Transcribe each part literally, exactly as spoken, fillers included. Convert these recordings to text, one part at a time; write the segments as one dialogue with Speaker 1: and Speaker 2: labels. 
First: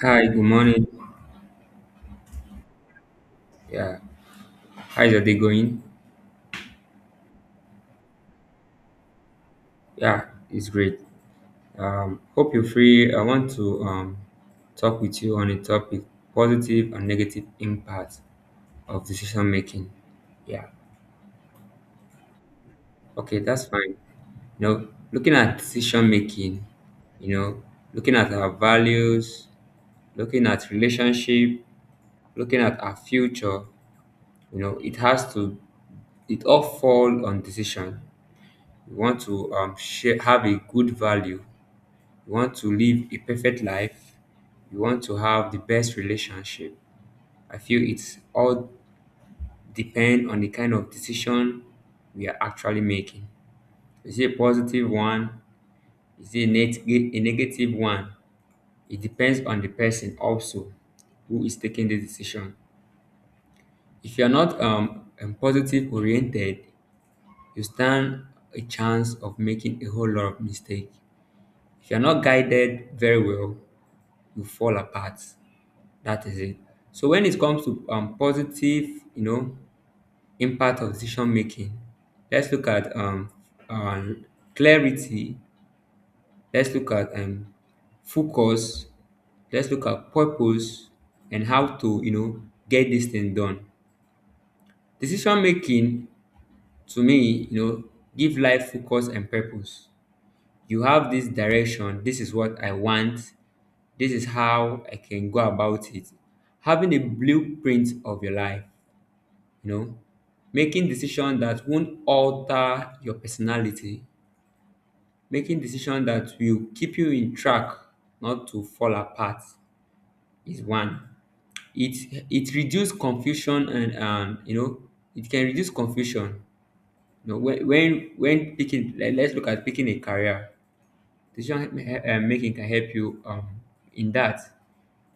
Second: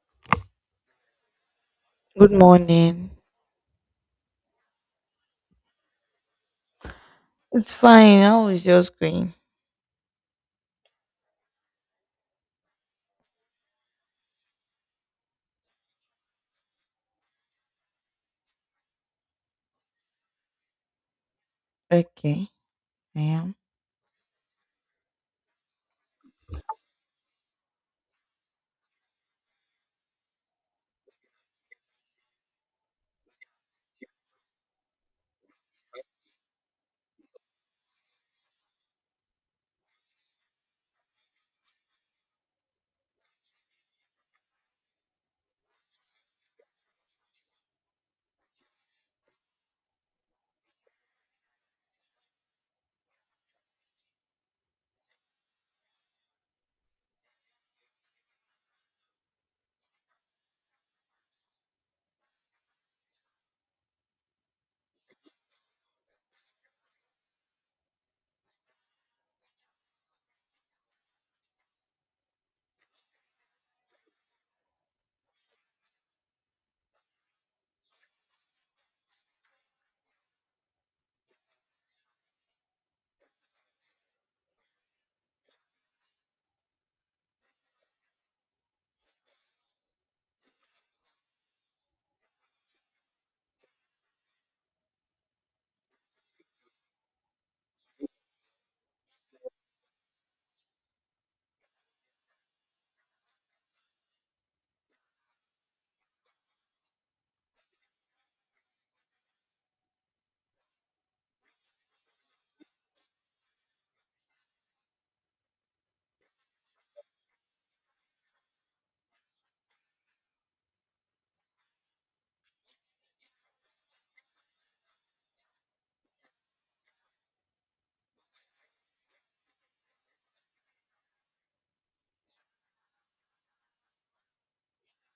Speaker 1: Hi, good morning.
Speaker 2: Good morning.
Speaker 1: Yeah, how's your day going?
Speaker 2: It's fine. How is yours going?
Speaker 1: Yeah, it's great. Um, hope you're free. I want to um talk with you on a topic: positive and negative impact of decision making. Yeah,
Speaker 2: Okay, I
Speaker 1: okay,
Speaker 2: am.
Speaker 1: that's fine. You know, looking at decision making, you know, looking at our values, looking at relationship, looking at our future, you know, it has to, it all fall on decision. We want to um, share, have a good value. You want to live a perfect life. You want to have the best relationship. I feel it's all depend on the kind of decision we are actually making. Is it a positive one? Is it a, neg- a negative one? It depends on the person also who is taking the decision. If you are not um, um, positive oriented, you stand a chance of making a whole lot of mistake. If you are not guided very well, you fall apart. That is it. So when it comes to um, positive, you know, impact of decision making, let's look at um, uh, clarity. Let's look at um, focus. Let's look at purpose and how to you know get this thing done. Decision making to me, you know, give life focus and purpose. You have this direction. This is what I want. This is how I can go about it. Having a blueprint of your life, you know making decisions that won't alter your personality, making decisions that will keep you in track, not to fall apart, is one. It it reduce confusion, and um you know it can reduce confusion. You know when when when picking, let, let's look at picking a career. Decision he- he- uh, making can help you um in that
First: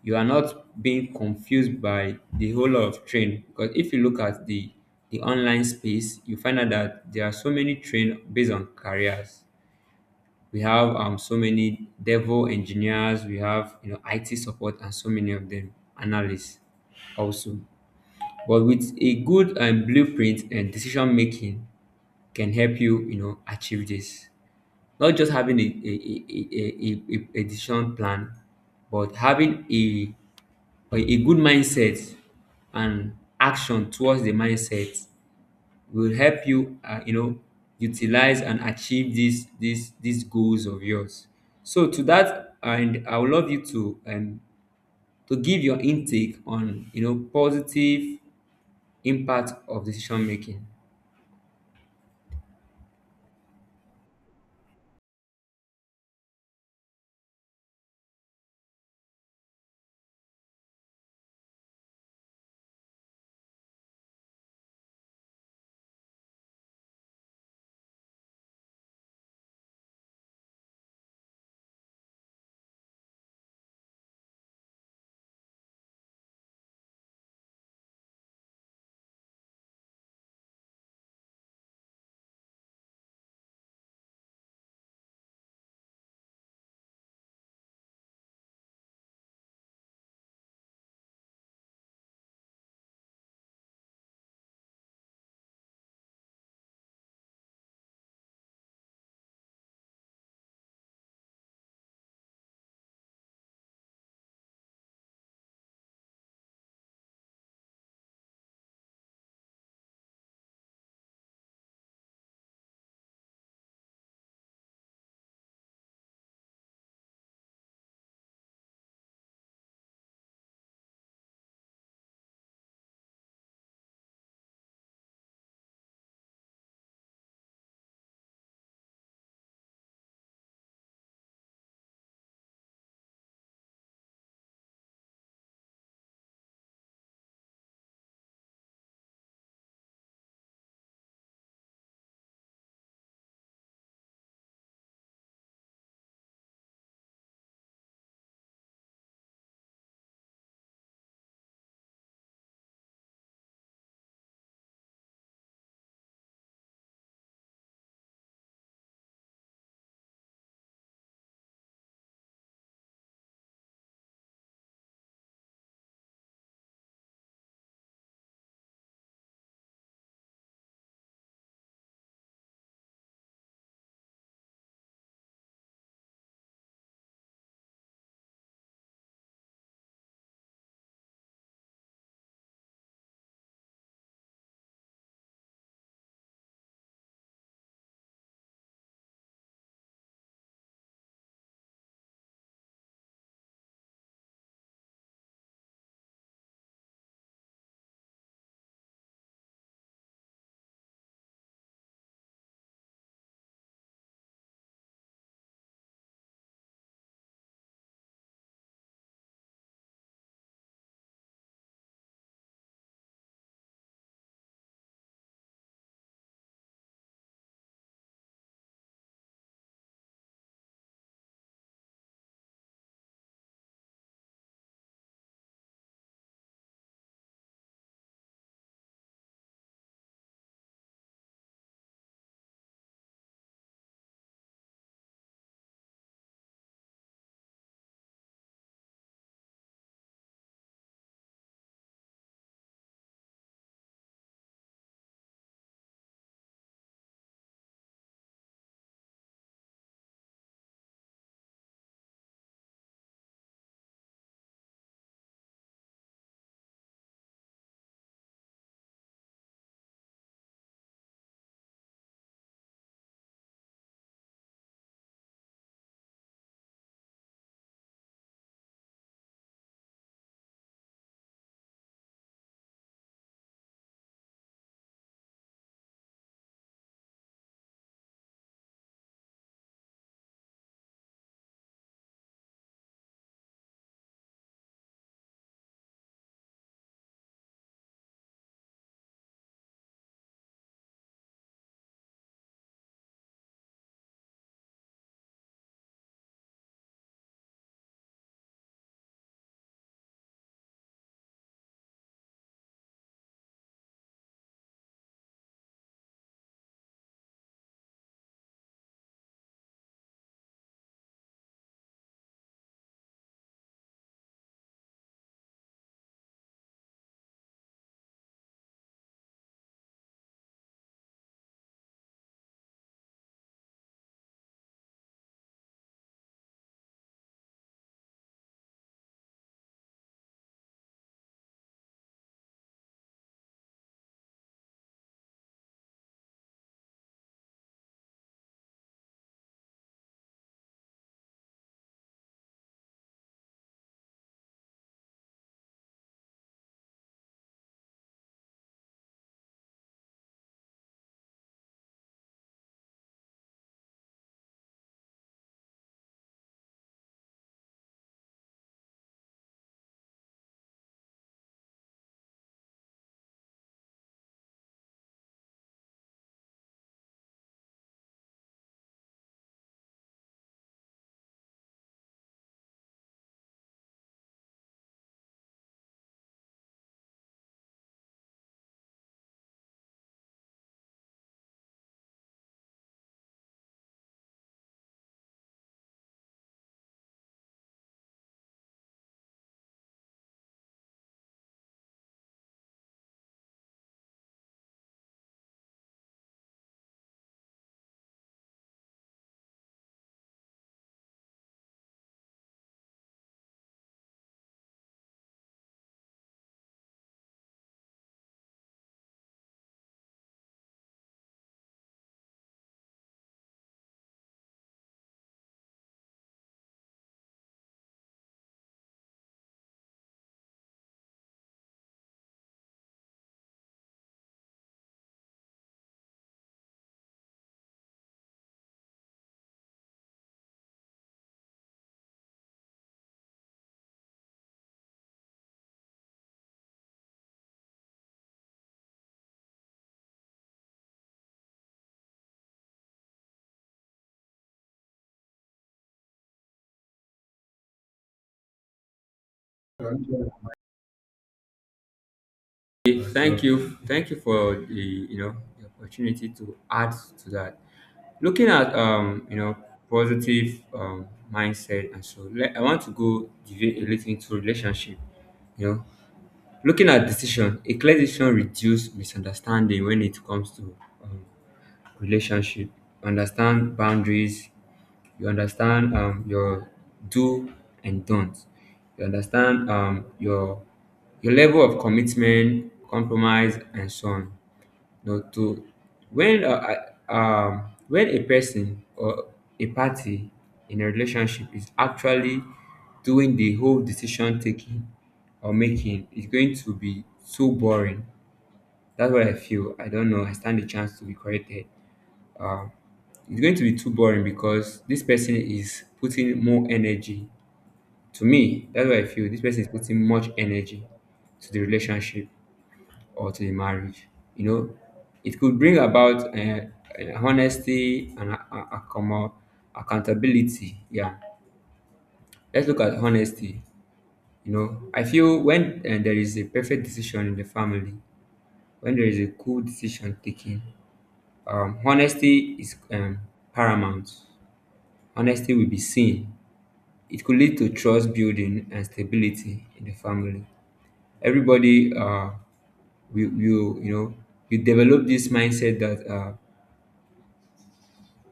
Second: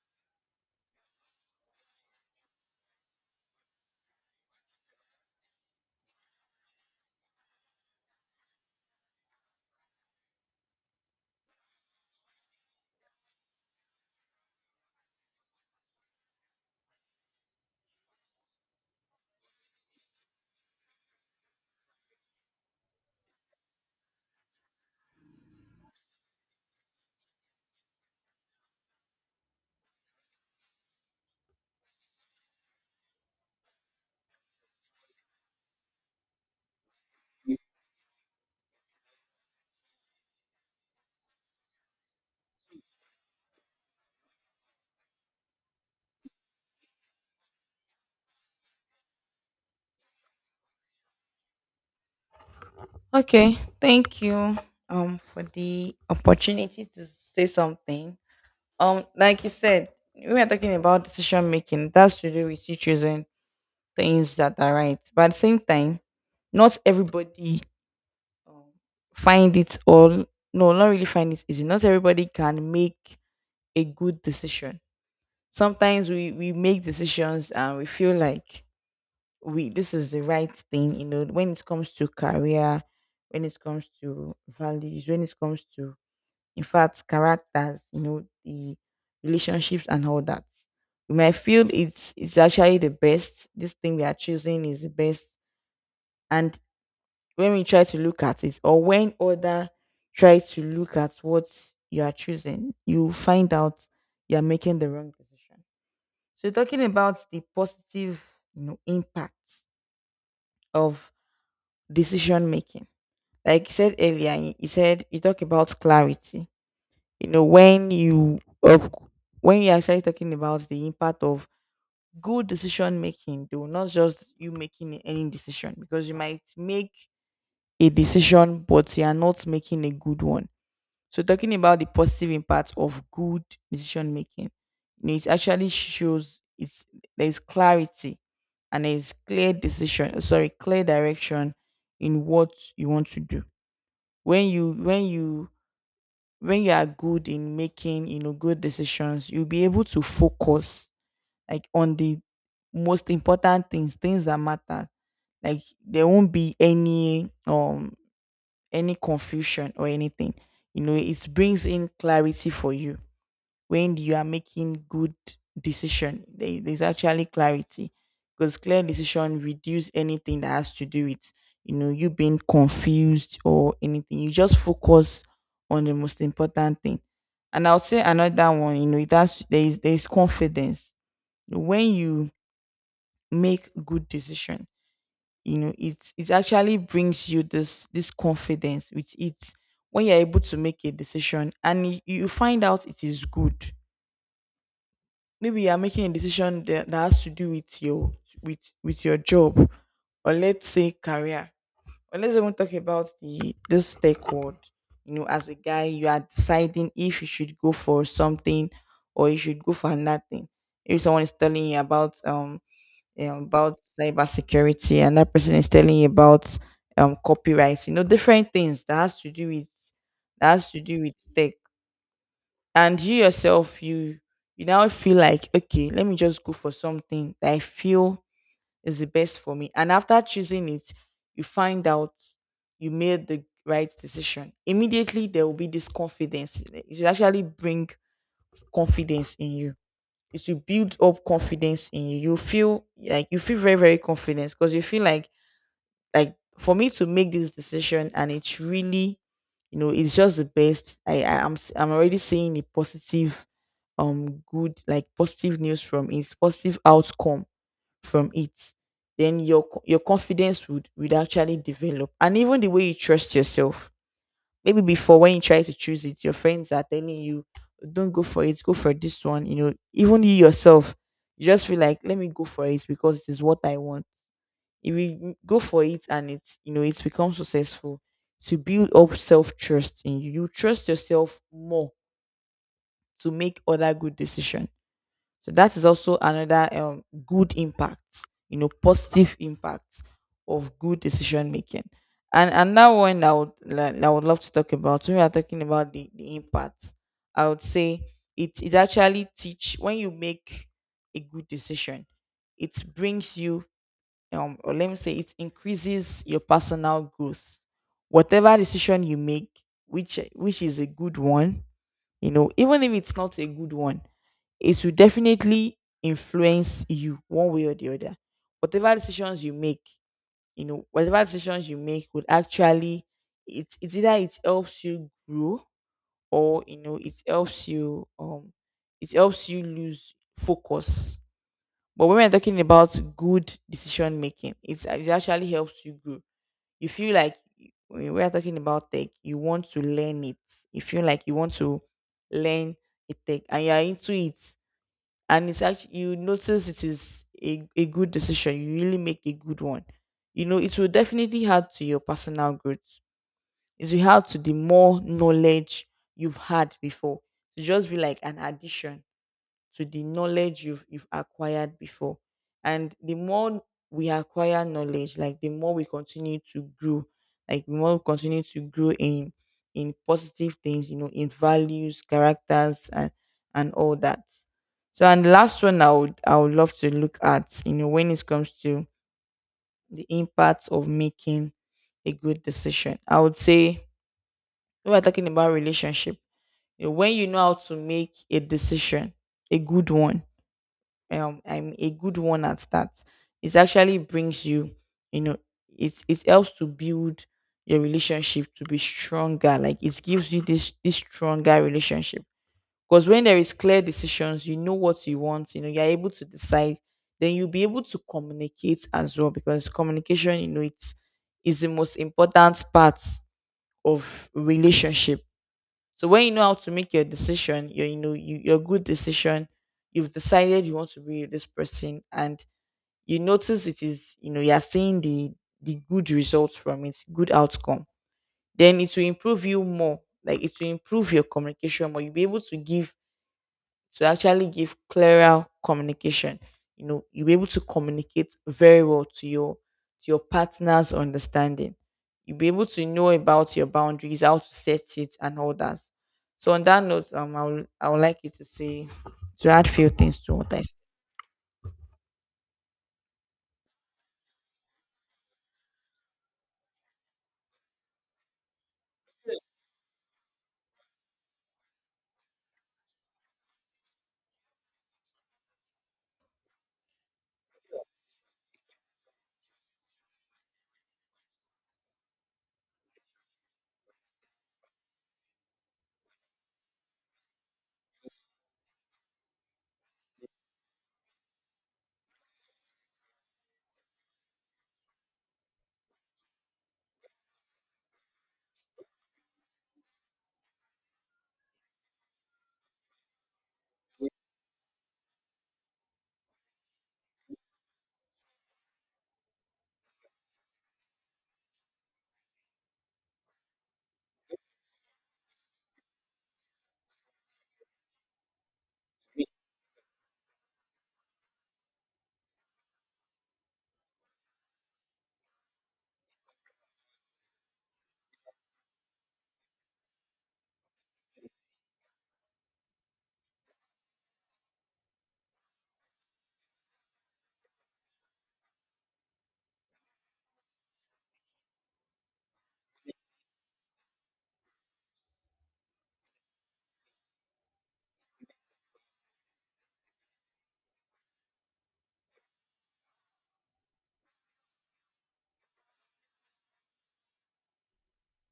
Speaker 1: you are not being confused by the whole lot of train, because if you look at the the online space you find out that there are so many train based on careers. We have um so many devil engineers, we have you know it support, and so many of them analysts also. But with a good um, blueprint and decision making can help you you know achieve this. Not just having a a, a, a, a, a a decision plan, but having a or a good mindset, and action towards the mindset, will help you, uh, you know, utilize and achieve these these these goals of yours. So to that, and I would love you to um, to give your intake on you know positive impact of decision making.
Speaker 2: Okay, thank you um for the opportunity to say something. Um, like you said, we were talking about decision making. That's to do with you choosing things that are right. But at the same time, not everybody um, find it all. No, not really find it easy. Not everybody can make a good decision. Sometimes we we make decisions and we feel like we this is the right thing, you know, when it comes to career, when it comes to values, when it comes to, in fact, characters, you know, the relationships and all that. We might feel it's it's actually the best, this thing we are choosing is the best. And when we try to look at it, or when other try to look at what you are choosing, you find out you are making the wrong decision. So talking about the positive, you know, impacts of decision making. Like you said earlier, you said you talk about clarity. You know, when you of when you're actually talking about the impact of good decision making, though, not just you making any decision, because you might make a decision but you are not making a good one. So talking about the positive impact of good decision making, you know, it actually shows it's there's clarity, and there's clear decision, sorry, clear direction in what you want to do. When you when you when you are good in making, you know, good decisions, you'll be able to focus like on the most important things, things that matter. Like there won't be any um any confusion or anything. You know, it brings in clarity for you. When you are making good decision, there, there's actually clarity, because clear decision reduce anything that has to do with, you know, you being confused or anything. You just focus on the most important thing. And I'll say another one. You know, it has, there is, there is confidence when you make good decision. You know, it it actually brings you this this confidence with it. When you're able to make a decision and you you find out it is good, maybe you are making a decision that, that has to do with your, with with your job, or let's say career, or let's even talk about the this tech world. You know, as a guy, you are deciding if you should go for something or you should go for another thing. If someone is telling you about um you know, about cybersecurity, and that person is telling you about um copyright, you know, different things that has to do with, that has to do with tech, and you yourself, you you now feel like, okay, let me just go for something that I feel is the best for me. And after choosing it, you find out you made the right decision. Immediately there will be this confidence. It will actually bring confidence in you. It will build up confidence in you. You feel like, you feel very very confident, because you feel like like for me to make this decision, and it's really, you know, it's just the best. I, I i'm s- i'm already seeing the positive um good, like positive news from it, positive outcome from it. Then your co- your confidence would would actually develop, and even the way you trust yourself. Maybe before, when you try to choose it, your friends are telling you, don't go for it, go for this one. You know, even you yourself, you just feel like, let me go for it because it is what I want. If you go for it and it's, you know, it becomes successful, to build up self trust in you, you trust yourself more to make other good decision. So that is also another um good impact, you know, positive impact of good decision making. And another one that I would like, I would love to talk about, when we are talking about the, the impact, I would say it it actually teach, when you make a good decision, it brings you um or let me say, it increases your personal growth. Whatever decision you make, which which is a good one, you know, even if it's not a good one, it will definitely influence you one way or the other. Whatever decisions you make, you know, whatever decisions you make would actually, it it's either it helps you grow, or, you know, it helps you um it helps you lose focus. But when we're talking about good decision making, it's, it actually helps you grow. You feel like, when we're talking about tech, you want to learn it. You feel like you want to learn a tech and you're into it. And it's actually, you notice it is a, a good decision. You really make a good one. You know, it will definitely add to your personal growth. It will add to the more knowledge you've had before. It will just be like an addition to the knowledge you've you've acquired before. And the more we acquire knowledge, like the more we continue to grow, like the more we continue to grow in in positive things, you know, in values, characters, and and all that. So, and the last one I would I would love to look at, you know, when it comes to the impact of making a good decision, I would say, when we're talking about relationship, you know, when you know how to make a decision, a good one, um I'm a good one at that. It actually brings you, you know, it it helps to build your relationship to be stronger. Like it gives you this this stronger relationship. Because when there is clear decisions, you know what you want, you know, you're able to decide, then you'll be able to communicate as well. Because communication, you know, it's, is the most important part of relationship. So when you know how to make your decision, your you know you, your good decision, you've decided you want to be with this person, and you notice it is, you know, you are seeing the the good results from it, good outcome. Then it will improve you more. Like it will improve your communication more. You'll be able to give, to actually give clearer communication. You know, you'll be able to communicate very well to your, to your partner's understanding. You'll be able to know about your boundaries, how to set it, and all that. So on that note, um, I would I would like you to say, to add few things to what I said.
Speaker 1: Okay, Thank you, thank you for the you know the opportunity to add to that. Looking at um you know positive um mindset, and so let, I want to go deviate a little into relationship. you know Looking at decision, a clear decision reduce misunderstanding when it comes to um, relationship. Understand boundaries, you understand um, your do and don't, you understand um, your your level of commitment, compromise, and so on. No, to when uh, I- um When a person or a party in a relationship is actually doing the whole decision taking or making, it's going to be so boring. That's what I feel. I don't know. I stand a chance to be corrected. Um, it's going to be too boring because this person is putting more energy. To me, that's what I feel. This person is putting much energy to the relationship or to a marriage. You know, it could bring about uh, uh, honesty and a- a- accom- accountability. Yeah, let's look at honesty. You know, I feel when uh, there is a perfect decision in the family, when there is a cool decision taken, um, honesty is um, paramount. Honesty will be seen. It could lead to trust building and stability in the family. Everybody uh, will, will you know, you develop this mindset that uh,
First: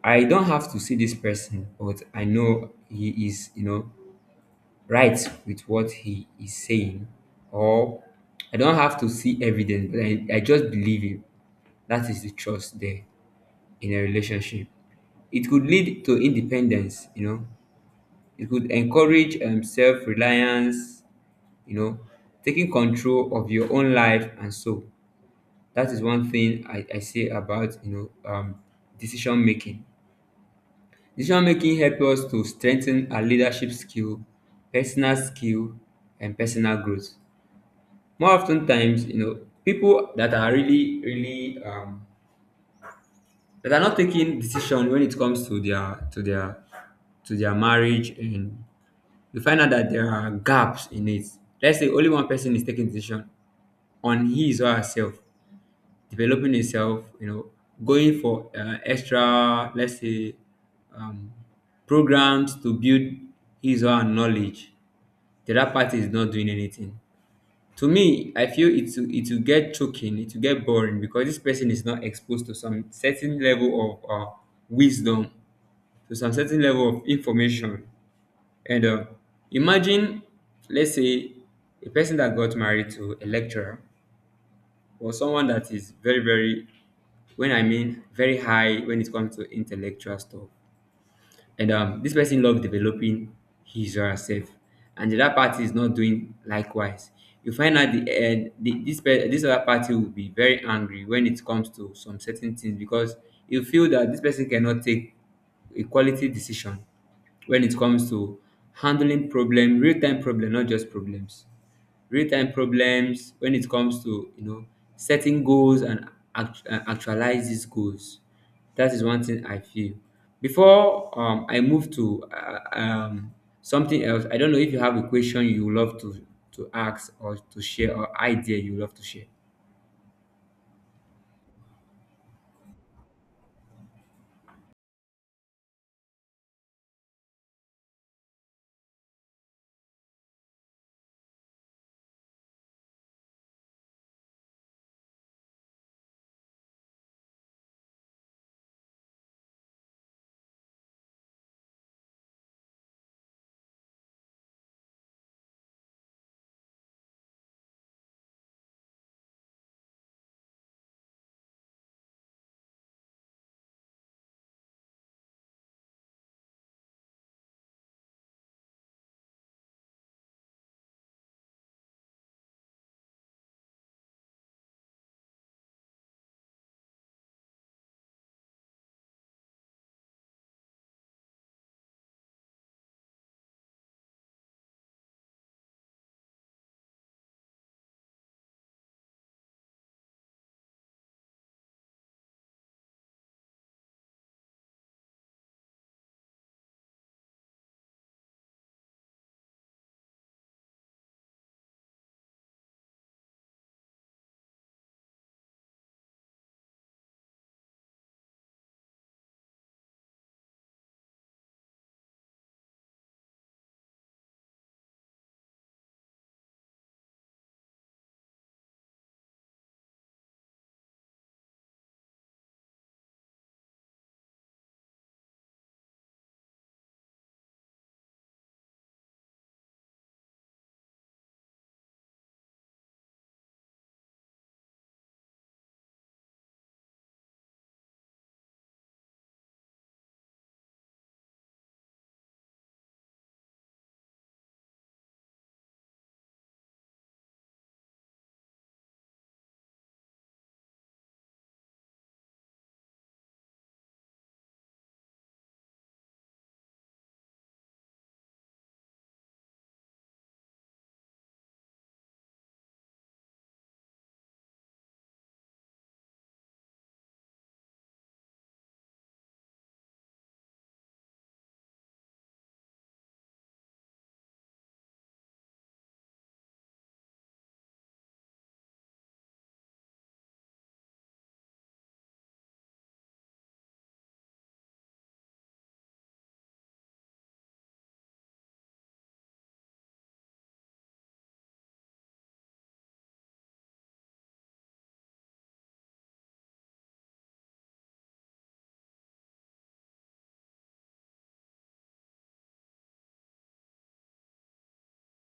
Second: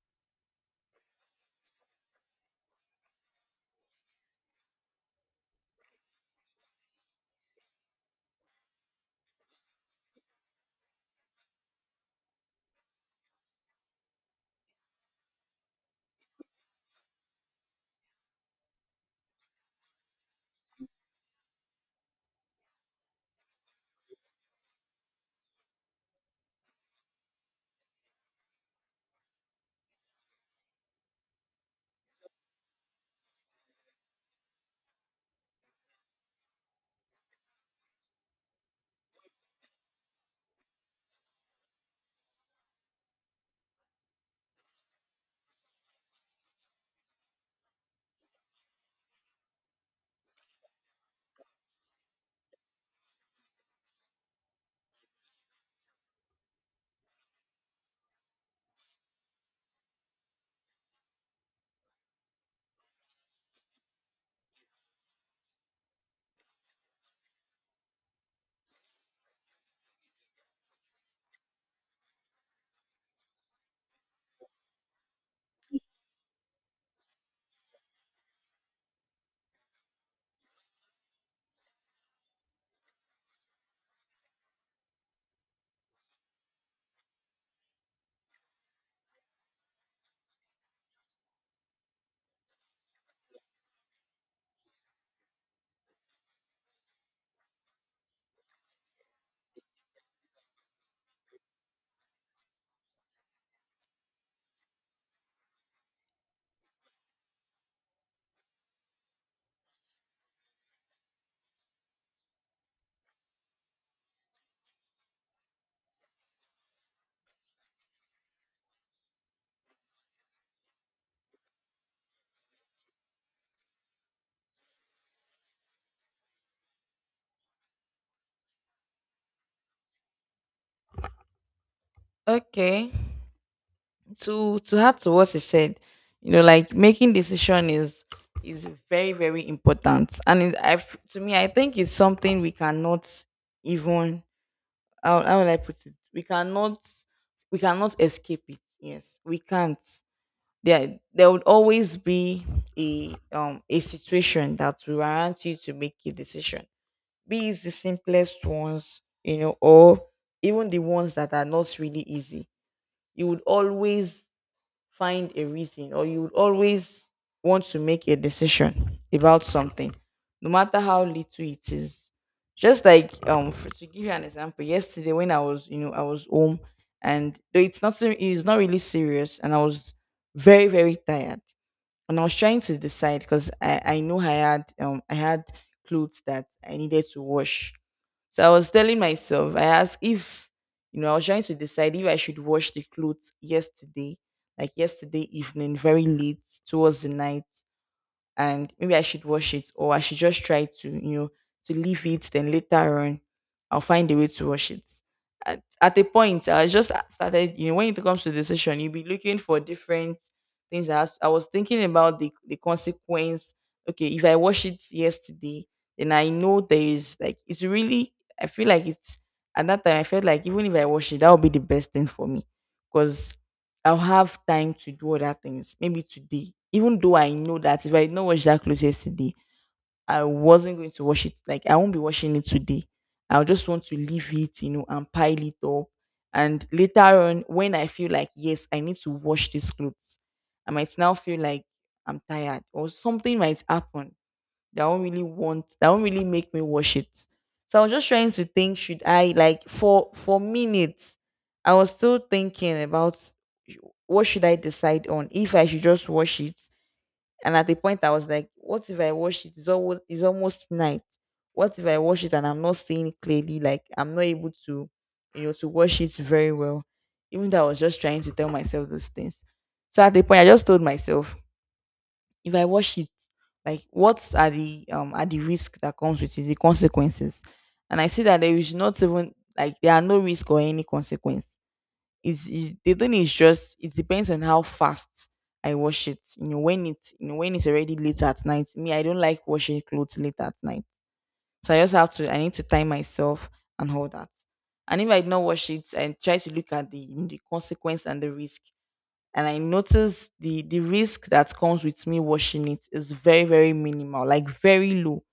Speaker 1: I don't have to see this person, but I know he is, you know, right with what he is saying. Or I don't have to see evidence, but I, I just believe him. That is the trust there in a relationship. It could lead to independence, you know. It could encourage um, self reliance, you know, taking control of your own life and so. That is one thing I, I say about, you know, um, decision making. Decision making help us to strengthen our leadership skill, personal skill, and personal growth. More often times, you know, people that are really, really um that are not taking decision when it comes to their to their to their marriage, and you find out that there are gaps in it. Let's say only one person is taking decision on his or herself, developing itself, you know, going for uh, extra, let's say, um, programs to build his or her knowledge. The other party is not doing anything. To me, I feel it will, it will get choking, it will get boring because this person is not exposed to some certain level of uh, wisdom, to some certain level of information. And uh, imagine, let's say, a person that got married to a lecturer, or someone that is very very, when I mean very high when it comes to intellectual stuff, and um this person loves developing his or herself, and the other party is not doing likewise. You find out the uh, the, this pe- this other party will be very angry when it comes to some certain things, because you feel that this person cannot take a quality decision when it comes to handling problem, real time problem, not just problems, real time problems, when it comes to you know setting goals and act- and actualize these goals. That is one thing I feel. Before um, I move to uh, um, something else, I don't know if you have a question you would love to to ask or to share, or idea you would love to share.
Speaker 2: Okay, to to add to what I said, you know, like making decision is is very very important, and it, I f- to me I think it's something we cannot even, how, how will I put it? We cannot, we cannot escape it. Yes, we can't. There there would always be a um a situation that will warrant you to make a decision. Be it the simplest ones, you know, or even the ones that are not really easy. You would always find a reason, or you would always want to make a decision about something, no matter how little it is. Just like um for, to give you an example, yesterday when I was, you know, I was home, and though it's not ser- it's not really serious, and I was very very tired, and I was trying to decide, because i i know I had, um I had clothes that I needed to wash. So I was telling myself, I asked if, you know, I was trying to decide if I should wash the clothes yesterday, like yesterday evening, very late towards the night, and maybe I should wash it, or I should just try to, you know, to leave it. Then later on, I'll find a way to wash it. At, at a point, I just started, you know, when it comes to decision, you'll be looking for different things. I, was- I was thinking about the, the consequence. Okay, if I wash it yesterday, then I know there is like, it's really, I feel like it's, at that time, I felt like, even if I wash it, that would be the best thing for me. Because I'll have time to do other things, maybe today. Even though I know that if I did not wash that clothes yesterday, I wasn't going to wash it. Like I won't be washing it today. I'll just want to leave it, you know, and pile it up. And later on, when I feel like, yes, I need to wash these clothes, I might now feel like I'm tired, or something might happen that won't really want, that won't really make me watch it. So I was just trying to think, should I, like, for for minutes I was still thinking about sh- what should I decide on, if I should just watch it. And at the point I was like, what if I watch it? It's almost it's almost night. What if I watch it and I'm not seeing it clearly? Like I'm not able to, you know, to watch it very well. Even though I was just trying to tell myself those things. So at the point I just told myself, if I watch it, like, what are the um are the risk that comes with it, the consequences? And I see that there is not even, like, there are no risk or any consequence. It's, it's the thing is just it depends on how fast I wash it. You know, when it's, you know, when it's already late at night. Me, I don't like washing clothes late at night, so I just have to. I need to time myself and all that. And if I do not wash it, I try to look at the the consequence and the risk, and I noticed the the risk that comes with me washing it is very very minimal, like very low,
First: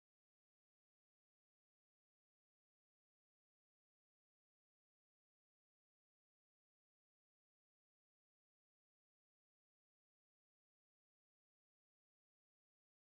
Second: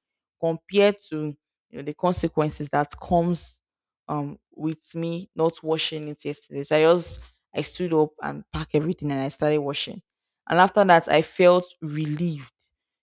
Speaker 2: compared to, you know, the consequences that comes um with me not washing it yesterday. So I just, I stood up and packed everything and I started washing, and after that I felt relieved.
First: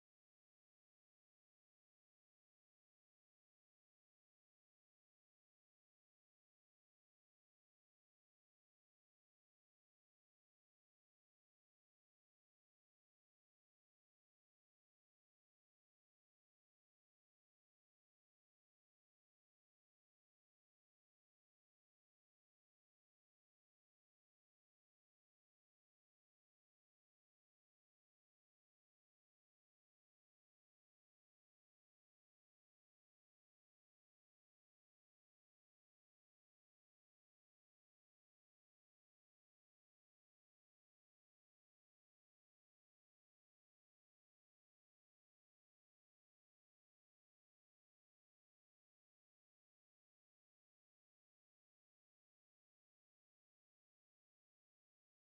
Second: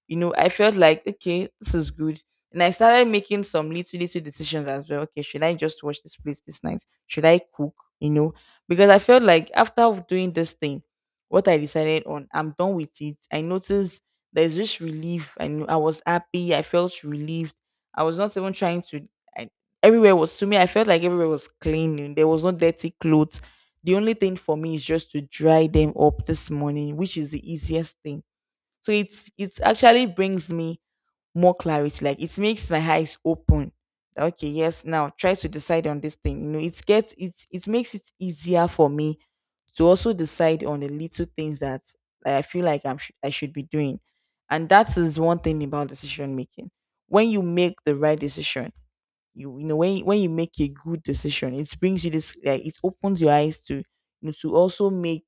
Speaker 2: You know, I felt like, okay, this is good. And I started making some little little decisions as well. Okay, should I just wash this place this night? Should I cook? You know, because I felt like after doing this thing, what I decided on, I'm done with it. I noticed there's this relief. I knew I was happy. I felt relieved. I was not even trying to. I, everywhere was, to me, I felt like everywhere was clean. And there was no dirty clothes. The only thing for me is just to dry them up this morning, which is the easiest thing. So it's, it actually brings me more clarity. Like, it makes my eyes open. Like, okay, yes, now try to decide on this thing. You know, it gets, it it makes it easier for me to also decide on the little things that I feel like I'm sh- I should be doing. And that is one thing about decision making. When you make the right decision, you you know, when you- when you make a good decision, it brings you this, like it opens your eyes to, you know, to also make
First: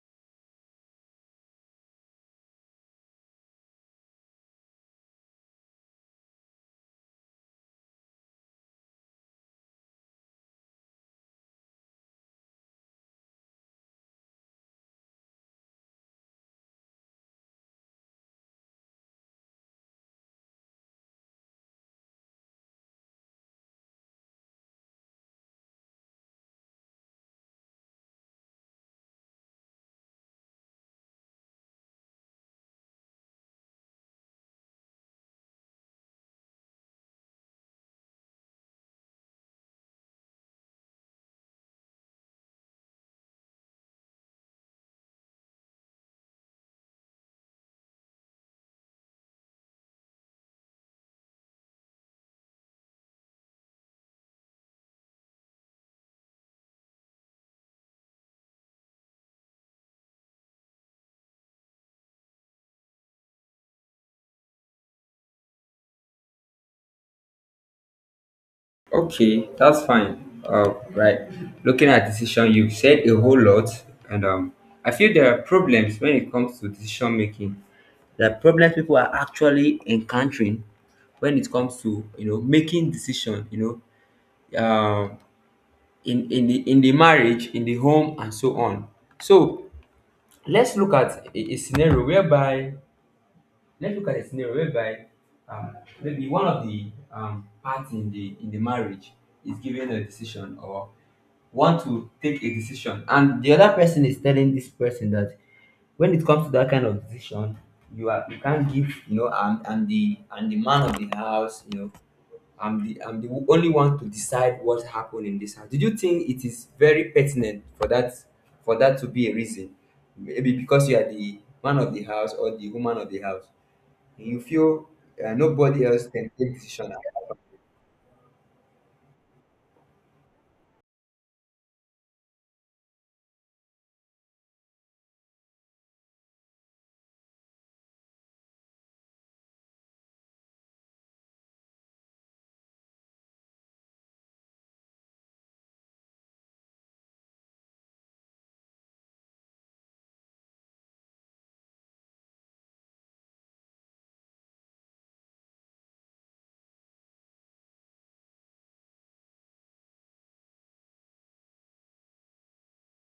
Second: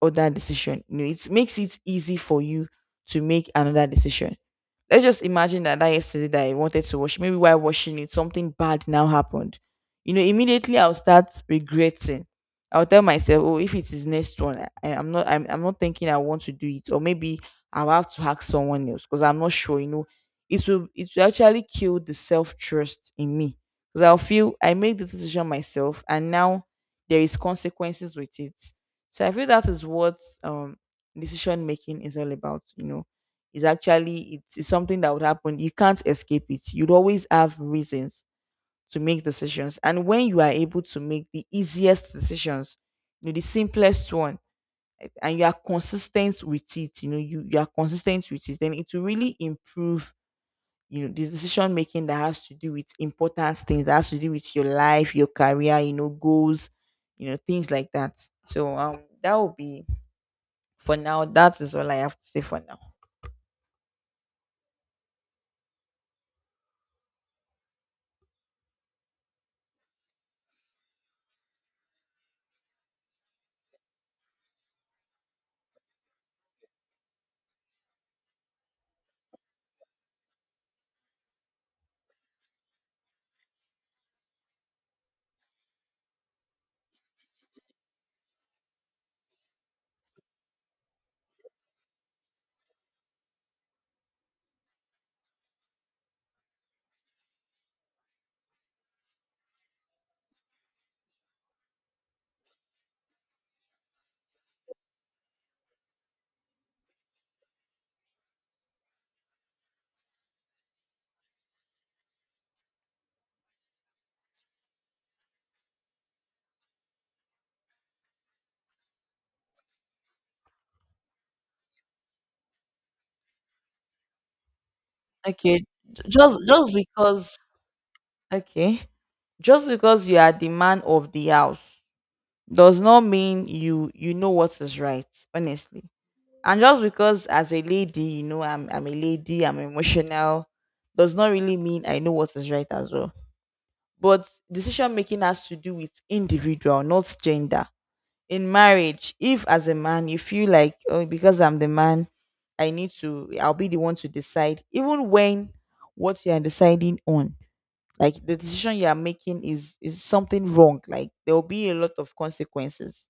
Speaker 2: other decision. You know, it makes it easy for you to make another decision. Let's just imagine that that yesterday that I wanted to wash, maybe while washing it, something bad now happened. You know, immediately I'll start regretting. I'll tell myself, oh, if it is next one, I, I- am not, I'm, I'm not thinking I want to do it, or maybe I'll have to ask someone else because I'm not sure. You know, it will, it will actually kill the self trust in me because I'll feel I made the decision myself, and now there is consequences with it. So I feel that is what um decision making is all about. You know, is actually, it is something that would happen. You can't escape it. You'd always have reasons to make decisions. And when you are able to make the easiest decisions, you know, the simplest one, and you are consistent with it, you know, you, you are consistent with it, then it will really improve, you know, the decision making that has to do with important things, that has to do with your life, your career, you know, goals, you know, things like that. So um that will be for now. That is all I have to say for now.
Speaker 1: Okay, that's fine. Uh, right. Looking at decision, you have said a whole lot, and um, I feel there are problems when it comes to decision making. There are problems people are actually encountering when it comes to you know making decision. You know, um, in in the in the marriage, in the home, and so on. So let's look at a, a scenario whereby. Let's look at a scenario whereby um, Maybe one of the um, parts in the in the marriage is giving a decision, or want to take a decision, and the other person is telling this person that when it comes to that kind of decision, you are you can't give. you know I'm, I'm the I'm the man of the house, you know I'm the I'm the only one to decide what happened in this house. Did you think it is very pertinent for that for that to be a reason? Maybe because you are the man of the house or the woman of the house, you feel uh,
Speaker 2: Okay.
Speaker 1: nobody
Speaker 2: J-
Speaker 1: else can
Speaker 2: Just
Speaker 1: take
Speaker 2: just
Speaker 1: decision apart from
Speaker 2: because okay. Just because you are the man of the house does not mean you, you know what is right, honestly. And just because as a lady, you know, I'm I'm a lady, I'm emotional, does not really mean I know what is right as well. But decision making has to do with individual, not gender. In marriage, if as a man you feel like, oh, because I'm the man, I need to, I'll be the one to decide, even when what you are deciding on, like the decision you are making is is something wrong. Like there will be a lot of consequences.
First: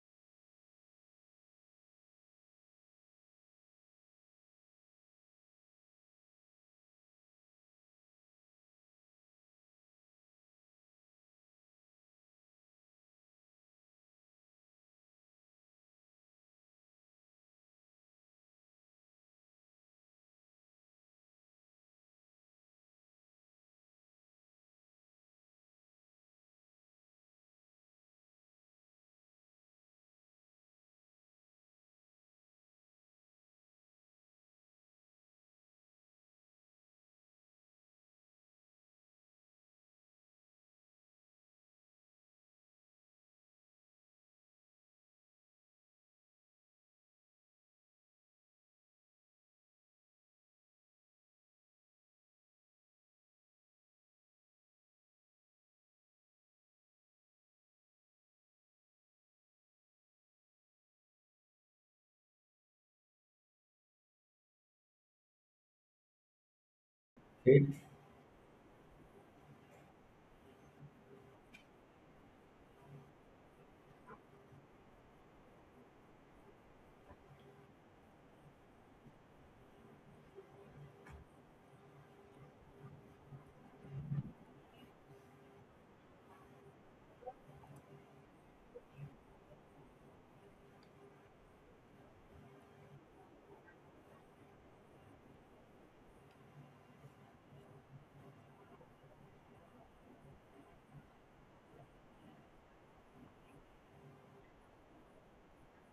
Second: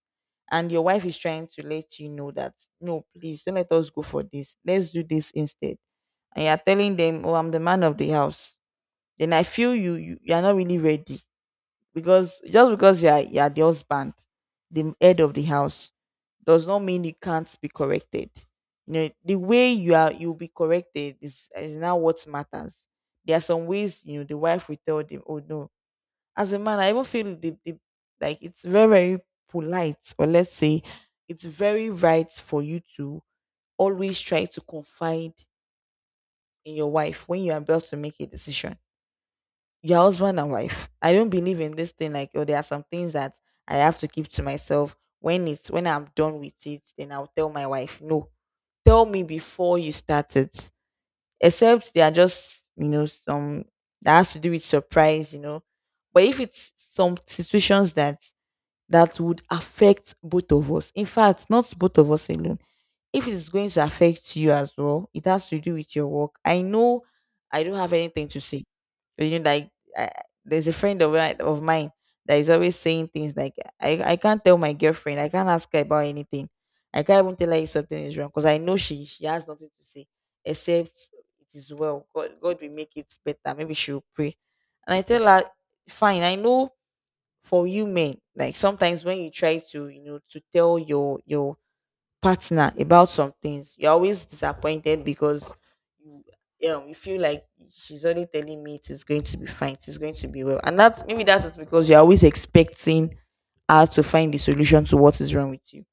Speaker 2: And your wife is trying to let you know that, no, please don't let us go for this. Let's do this instead. And you're telling them, oh, I'm the man of the house. Then I feel you, you, you are not really ready. Because just because you are you are the husband, the head of the house, does not mean you can't be corrected. You know, the way you are, you'll be corrected is is now what matters. There are some ways, you know, the wife will tell them, oh no. As a man, I even feel the, the like, it's very, very polite, or let's say it's very right for you to always try to confide in your wife when you're about to make a decision. Your husband and wife. I don't believe in this thing like, oh, there are some things that I have to keep to myself. When it's, when I'm done with it, then I'll tell my wife. No. Tell me before you start it. Except they are just, you know, some that has to do with surprise, you know. But if it's some situations that that would affect both of us. In fact, not both of us alone. If it's going to affect you as well, it has to do with your work, I know. I
Speaker 1: you.
Speaker 2: don't have anything to say. You know, like, I, there's a friend of mine, of mine that is always saying things like, I, I can't tell my girlfriend, I can't ask her about anything. I can't even tell her if something is wrong because I know she she has nothing to say except it is well. God, God will make it better. Maybe she'll pray. And I tell her, fine, I know for you men, like, sometimes when you try to, you know, to tell your your partner about some things, you're always disappointed because you, um, you feel like she's only telling me, it is going to be fine, it's going to be well. And that's, maybe that is because you're always expecting her to find the solution to what is wrong with you,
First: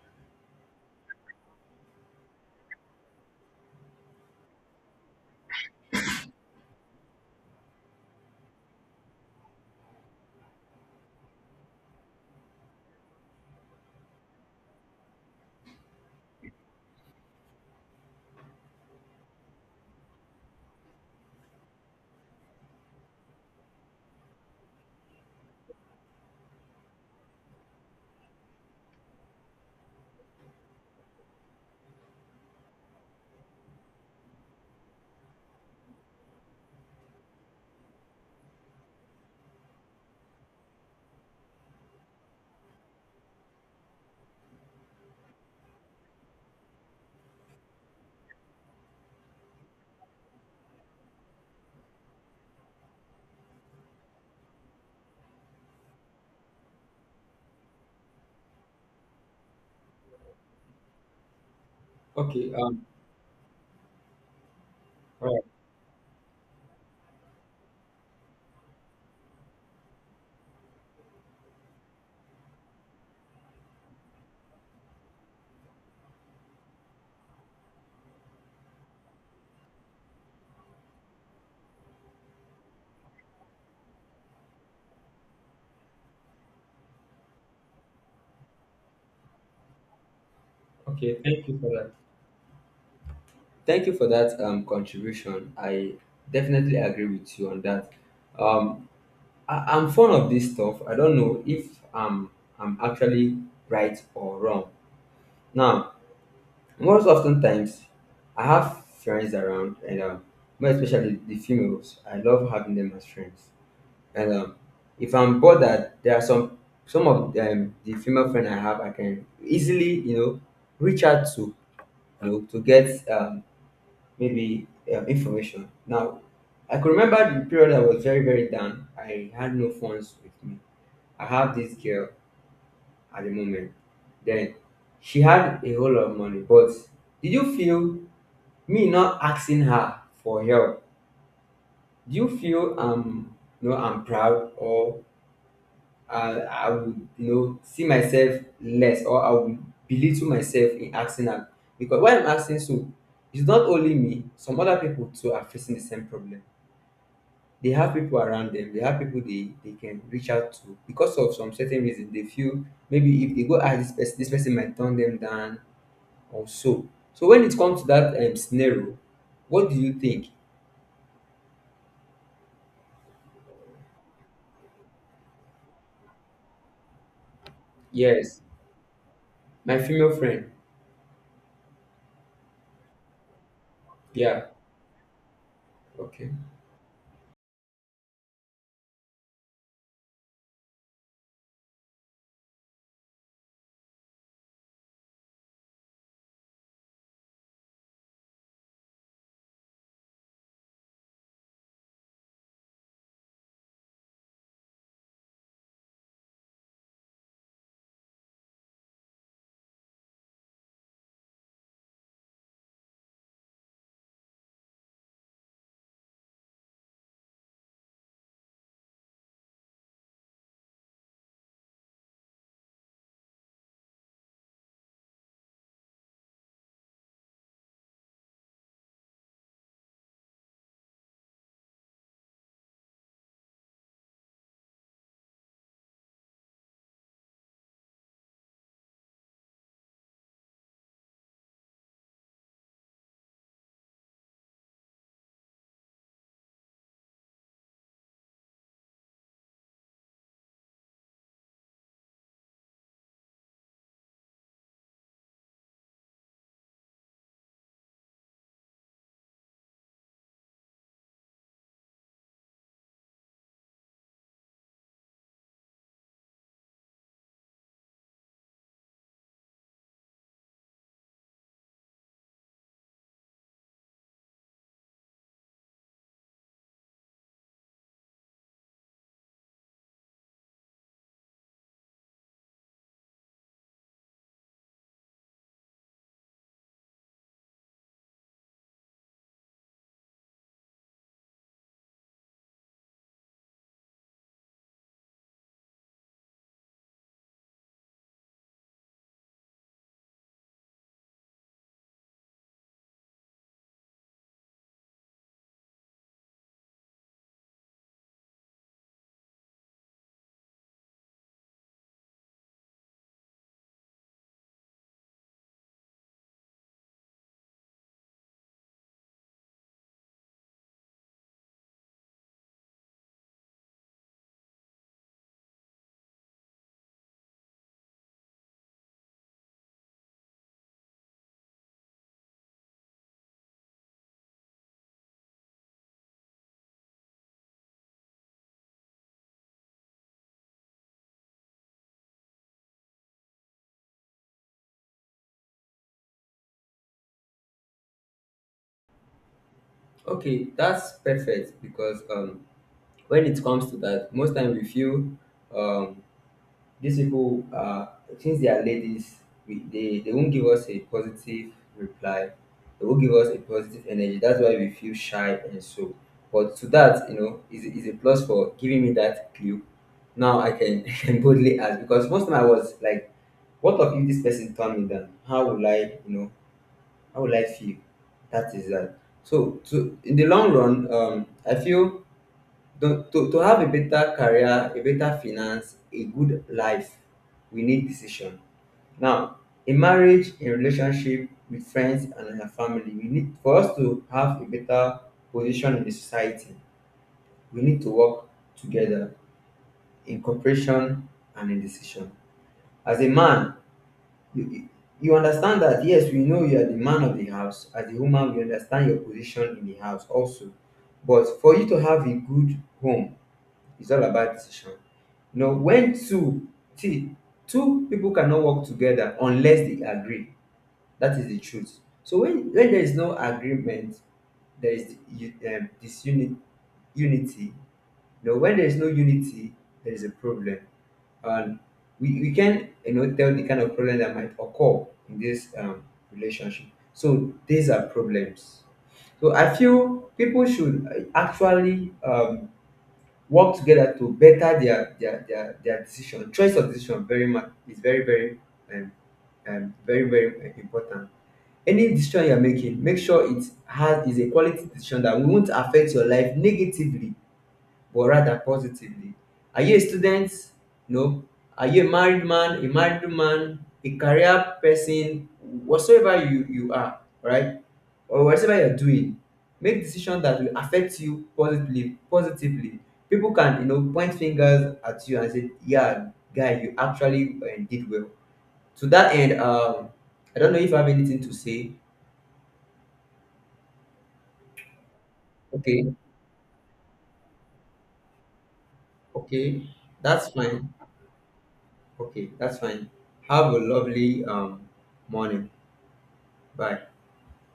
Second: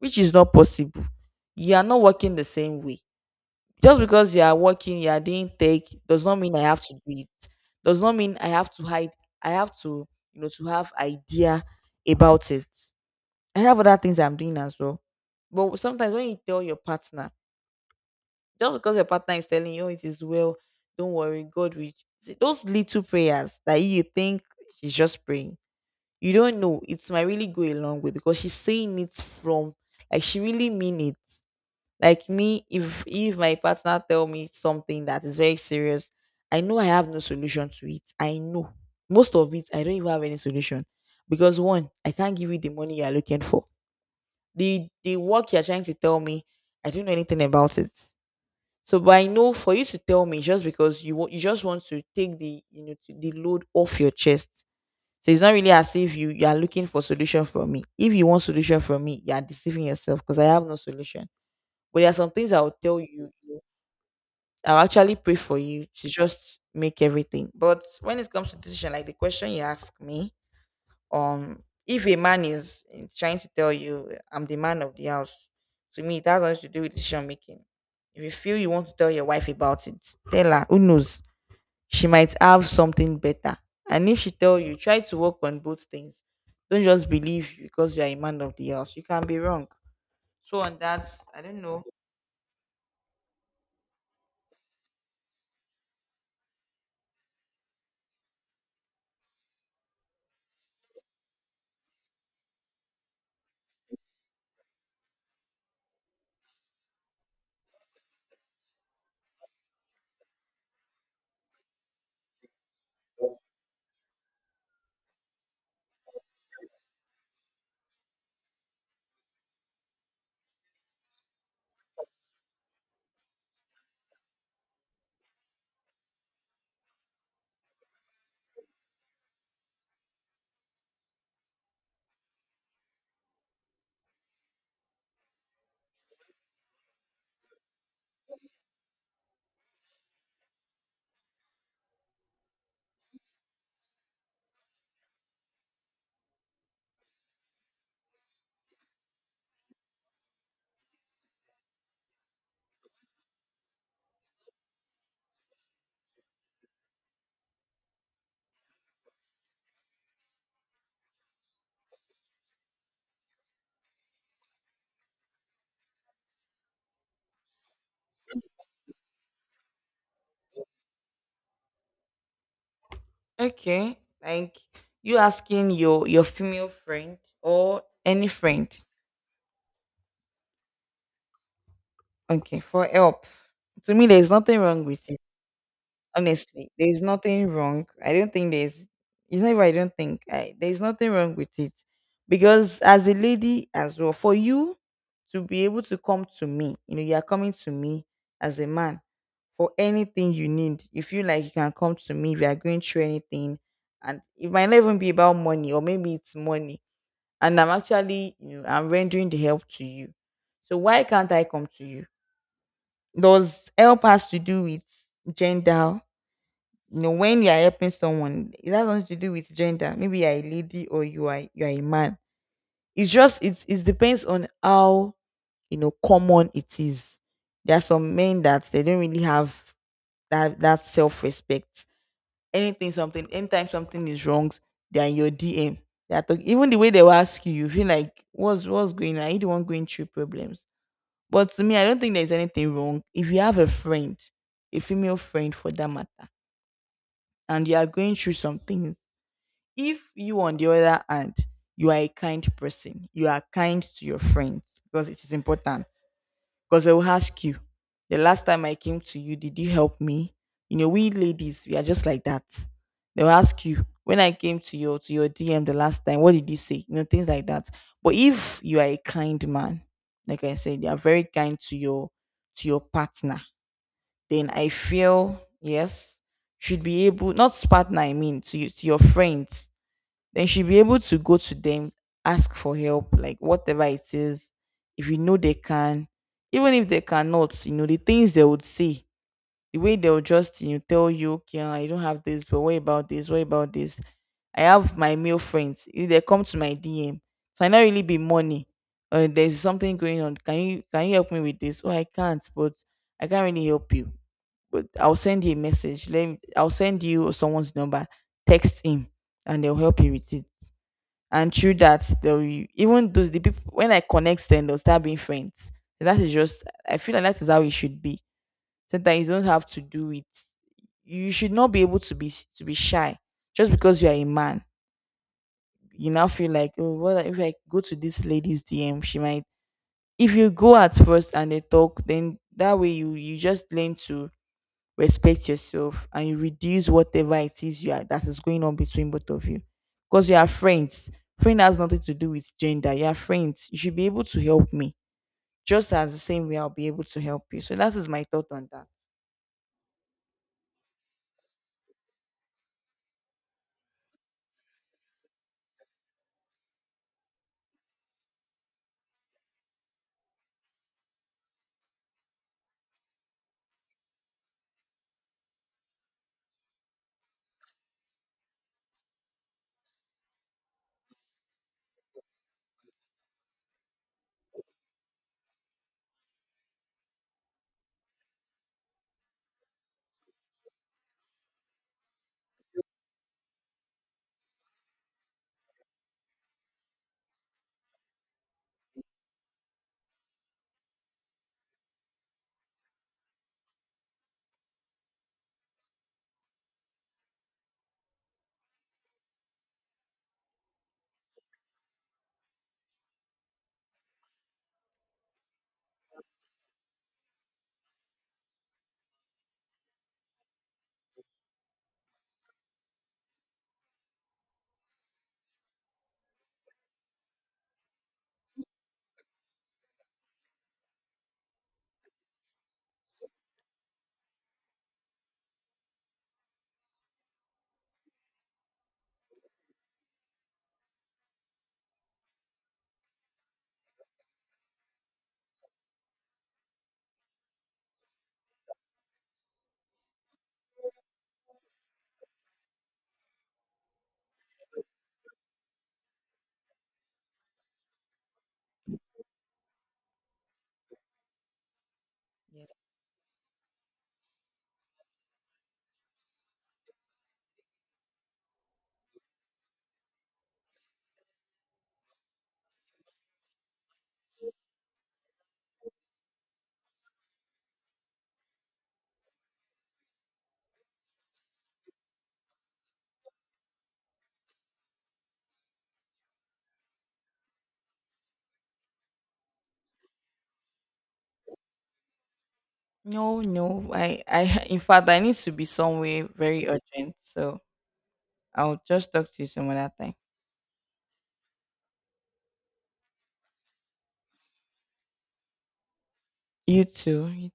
Speaker 2: which is not possible. You are not working the same way. Just because you are working, you are doing tech, does not mean I have to do it. Does not mean I have to hide. I have to, you know, to have idea about it. I have other things I'm doing as well. But sometimes when you tell your partner, just because your partner is telling you, "Oh, it is well, don't worry, God will." See, those little prayers that you think she's just praying, you don't know. It might really go a long way because she's saying it from, like, she really mean it. Like me, if if my partner tell me something that is very serious, I know I have no solution to it. I know most of it, I don't even have any solution because, one, I can't give you the money you are looking for. The the work you are trying to tell me, I don't know anything about it. So, but I know for you to tell me, just because you wa- you just want to take the, you know, to- the load off your chest. So it's not really as if you, you are looking for solution from me. If you want solution from me, you are deceiving yourself because I have no solution. But there are some things
Speaker 1: Okay.
Speaker 2: I will
Speaker 1: Um.
Speaker 2: tell you. I'll actually
Speaker 1: All
Speaker 2: pray
Speaker 1: right.
Speaker 2: for you to just make everything. But when it comes to decision, like the question you ask me, um, if a man is trying to tell you, I'm the man of the house, to me it has nothing to do with decision making. If you feel you want to tell your wife about it, tell her. Who knows? She might have something better. And if she tell you, try to work on both things. Don't just believe because you are a man of the house. You can be wrong. So on that,
Speaker 1: Okay.
Speaker 2: I
Speaker 1: Thank you
Speaker 2: don't
Speaker 1: for
Speaker 2: know.
Speaker 1: that. Thank you for that um, contribution. I definitely agree with you on that. Um, I, I'm fond of this stuff. I don't know if I'm, I'm actually right or wrong. Now, most oftentimes, I have friends around, and um, more especially the females, I love having them as friends. And um, if I'm bothered, there are some some of um, the female friend I have, I can easily you know reach out to you know to get um, maybe um, information. Now, I could remember the period I was very very down. I had no phones with me. I have this girl at the moment. Then she had a whole lot of money, but did you feel me not asking her for help? Do you feel um, no, I'm proud, or uh, I will you know see myself less, or I will belittle myself in asking am, because why I'm asking so, it's not only me, some other people too are facing the same problem. They have people around them, they have people they they can reach out to. Because of some certain reason they feel maybe if they go ask this person, this person might turn them down, or so. So when it comes to that um, scenario, what do you think?
Speaker 2: Okay. Like, you asking your your female friend or any
Speaker 1: Yes,
Speaker 2: friend,
Speaker 1: my female friend.
Speaker 2: okay, for help. To me, there's
Speaker 1: Yeah,
Speaker 2: nothing wrong with it.
Speaker 1: okay.
Speaker 2: Honestly, there's nothing wrong. I don't think there's. It's not. Even, I don't think I, there's nothing wrong with it, because as a lady as well, for you to be able to come to me, you know, you are coming to me as a man for anything you need. You feel like you can come to me if you are going through anything, and it might not even be about money, or maybe it's money and I'm actually, you know, I'm rendering the help to you. So why can't I come to you? Does help has to do with gender? You know, when you are helping someone, it has nothing to do with gender. Maybe you are a lady or you are you are a man. It's just it's it depends on how, you know, common it is. There are some men that they don't really have that that self respect. Anything something Anytime something is wrong, they're in your DM, they're talking. Even the way they will ask you, you feel like what's what's going on. Are you the one going through problems? But to me, I don't think there's anything wrong. If you have a friend, a female friend for that matter, and you are going through some things, if you, on the other hand, you are a kind person, you are kind to your friends, because it is important. Because they will ask you, the last time I came to you, did you help me? You know, we ladies, we are just like that. They'll ask you, when I came to your, to your DM the last time, what did you say? You know, things like that. But if you are a kind man, like I said, you are very kind to your, to your partner, then I feel yes, should be able, not partner, I mean to you, to your friends, then she'll be able to go to them, ask for help, like whatever it is. If you know they can, even if they cannot, you know, the things they would say, the way they'll just, you know, tell you, okay, I don't have this, but what about this? What about this? I have my male friends. If they come to my D M, so I not really be money. Uh, there's something going on. Can you can you help me with this? Oh, I can't, but I can't really help you. But I'll send you a message. Let me, I'll send you someone's number. Text him and they'll help you with it. And through that they'll be- even those the people, when I connect them, they'll start being friends. So, that is just, I feel like that is how it should be. Sometimes you don't have to do it. You should not be able to be s- to be shy just because you are a man. You now feel like, oh, what if I go to this lady's D M, she might. If you go at first and they talk, then that way you you just learn to respect yourself, and you reduce whatever it is you are, that is going on between both of you, because you are friends. Friend has nothing to do with gender. You are friends, you should be able to help me just as the same way I'll be able to help you. So that is my thought on that.
Speaker 1: Okay, that's perfect because um when it comes to that, most time we feel um, these people are, since they are ladies, we, they they won't give us a positive reply. They won't give us a positive energy. That's why we feel shy and so. But to that, you know, is is a plus for giving me that clue. Now I can I can boldly ask, because most time I was like, what of if this person turn me down? How will I, you know, how will I feel? That is that. So to in the long run, um, I feel the, to, to have a better career, a better finance, a good life, we need decision. Now, in marriage, in relationship with friends, and in our family, we need, for us to have a better position in the society, we need to work together in cooperation and in decision. As a man, you, you you understand that yes, we know you are the man of the house. As a woman, we understand your position in the house also. But for you to have a good home, it's all about decision. You know, when two, see two people cannot work together unless they agree. That is the truth. So when when there is no agreement, there is u- um, disunity. Unity. You know, when there is no unity, there is a problem. And we, we can you know tell the kind of problem that might occur in this um, relationship. So these are problems. So I feel people should uh, actually um, work together to better their their their their decision. Choice of decision very much is very very um, um very very uh, important. Any decision you're making, make sure it has is a quality decision that won't affect your life negatively, but rather positively. Are you a student? No. Are you a married man, a married man, a career person, whatsoever you, you are, right? Or whatever you're doing, make decisions that will affect you positively, positively. People can, you know, point fingers at you and say, yeah, guy, you actually uh, did well. To that end, um, I don't know if I have anything to say.
Speaker 2: No no i i in fact I need to be
Speaker 1: Okay,
Speaker 2: somewhere very urgent, so I'll just talk to you
Speaker 1: okay,
Speaker 2: some other time.
Speaker 1: that's fine. Okay, that's fine. Have a lovely um morning. Bye.
Speaker 2: You too.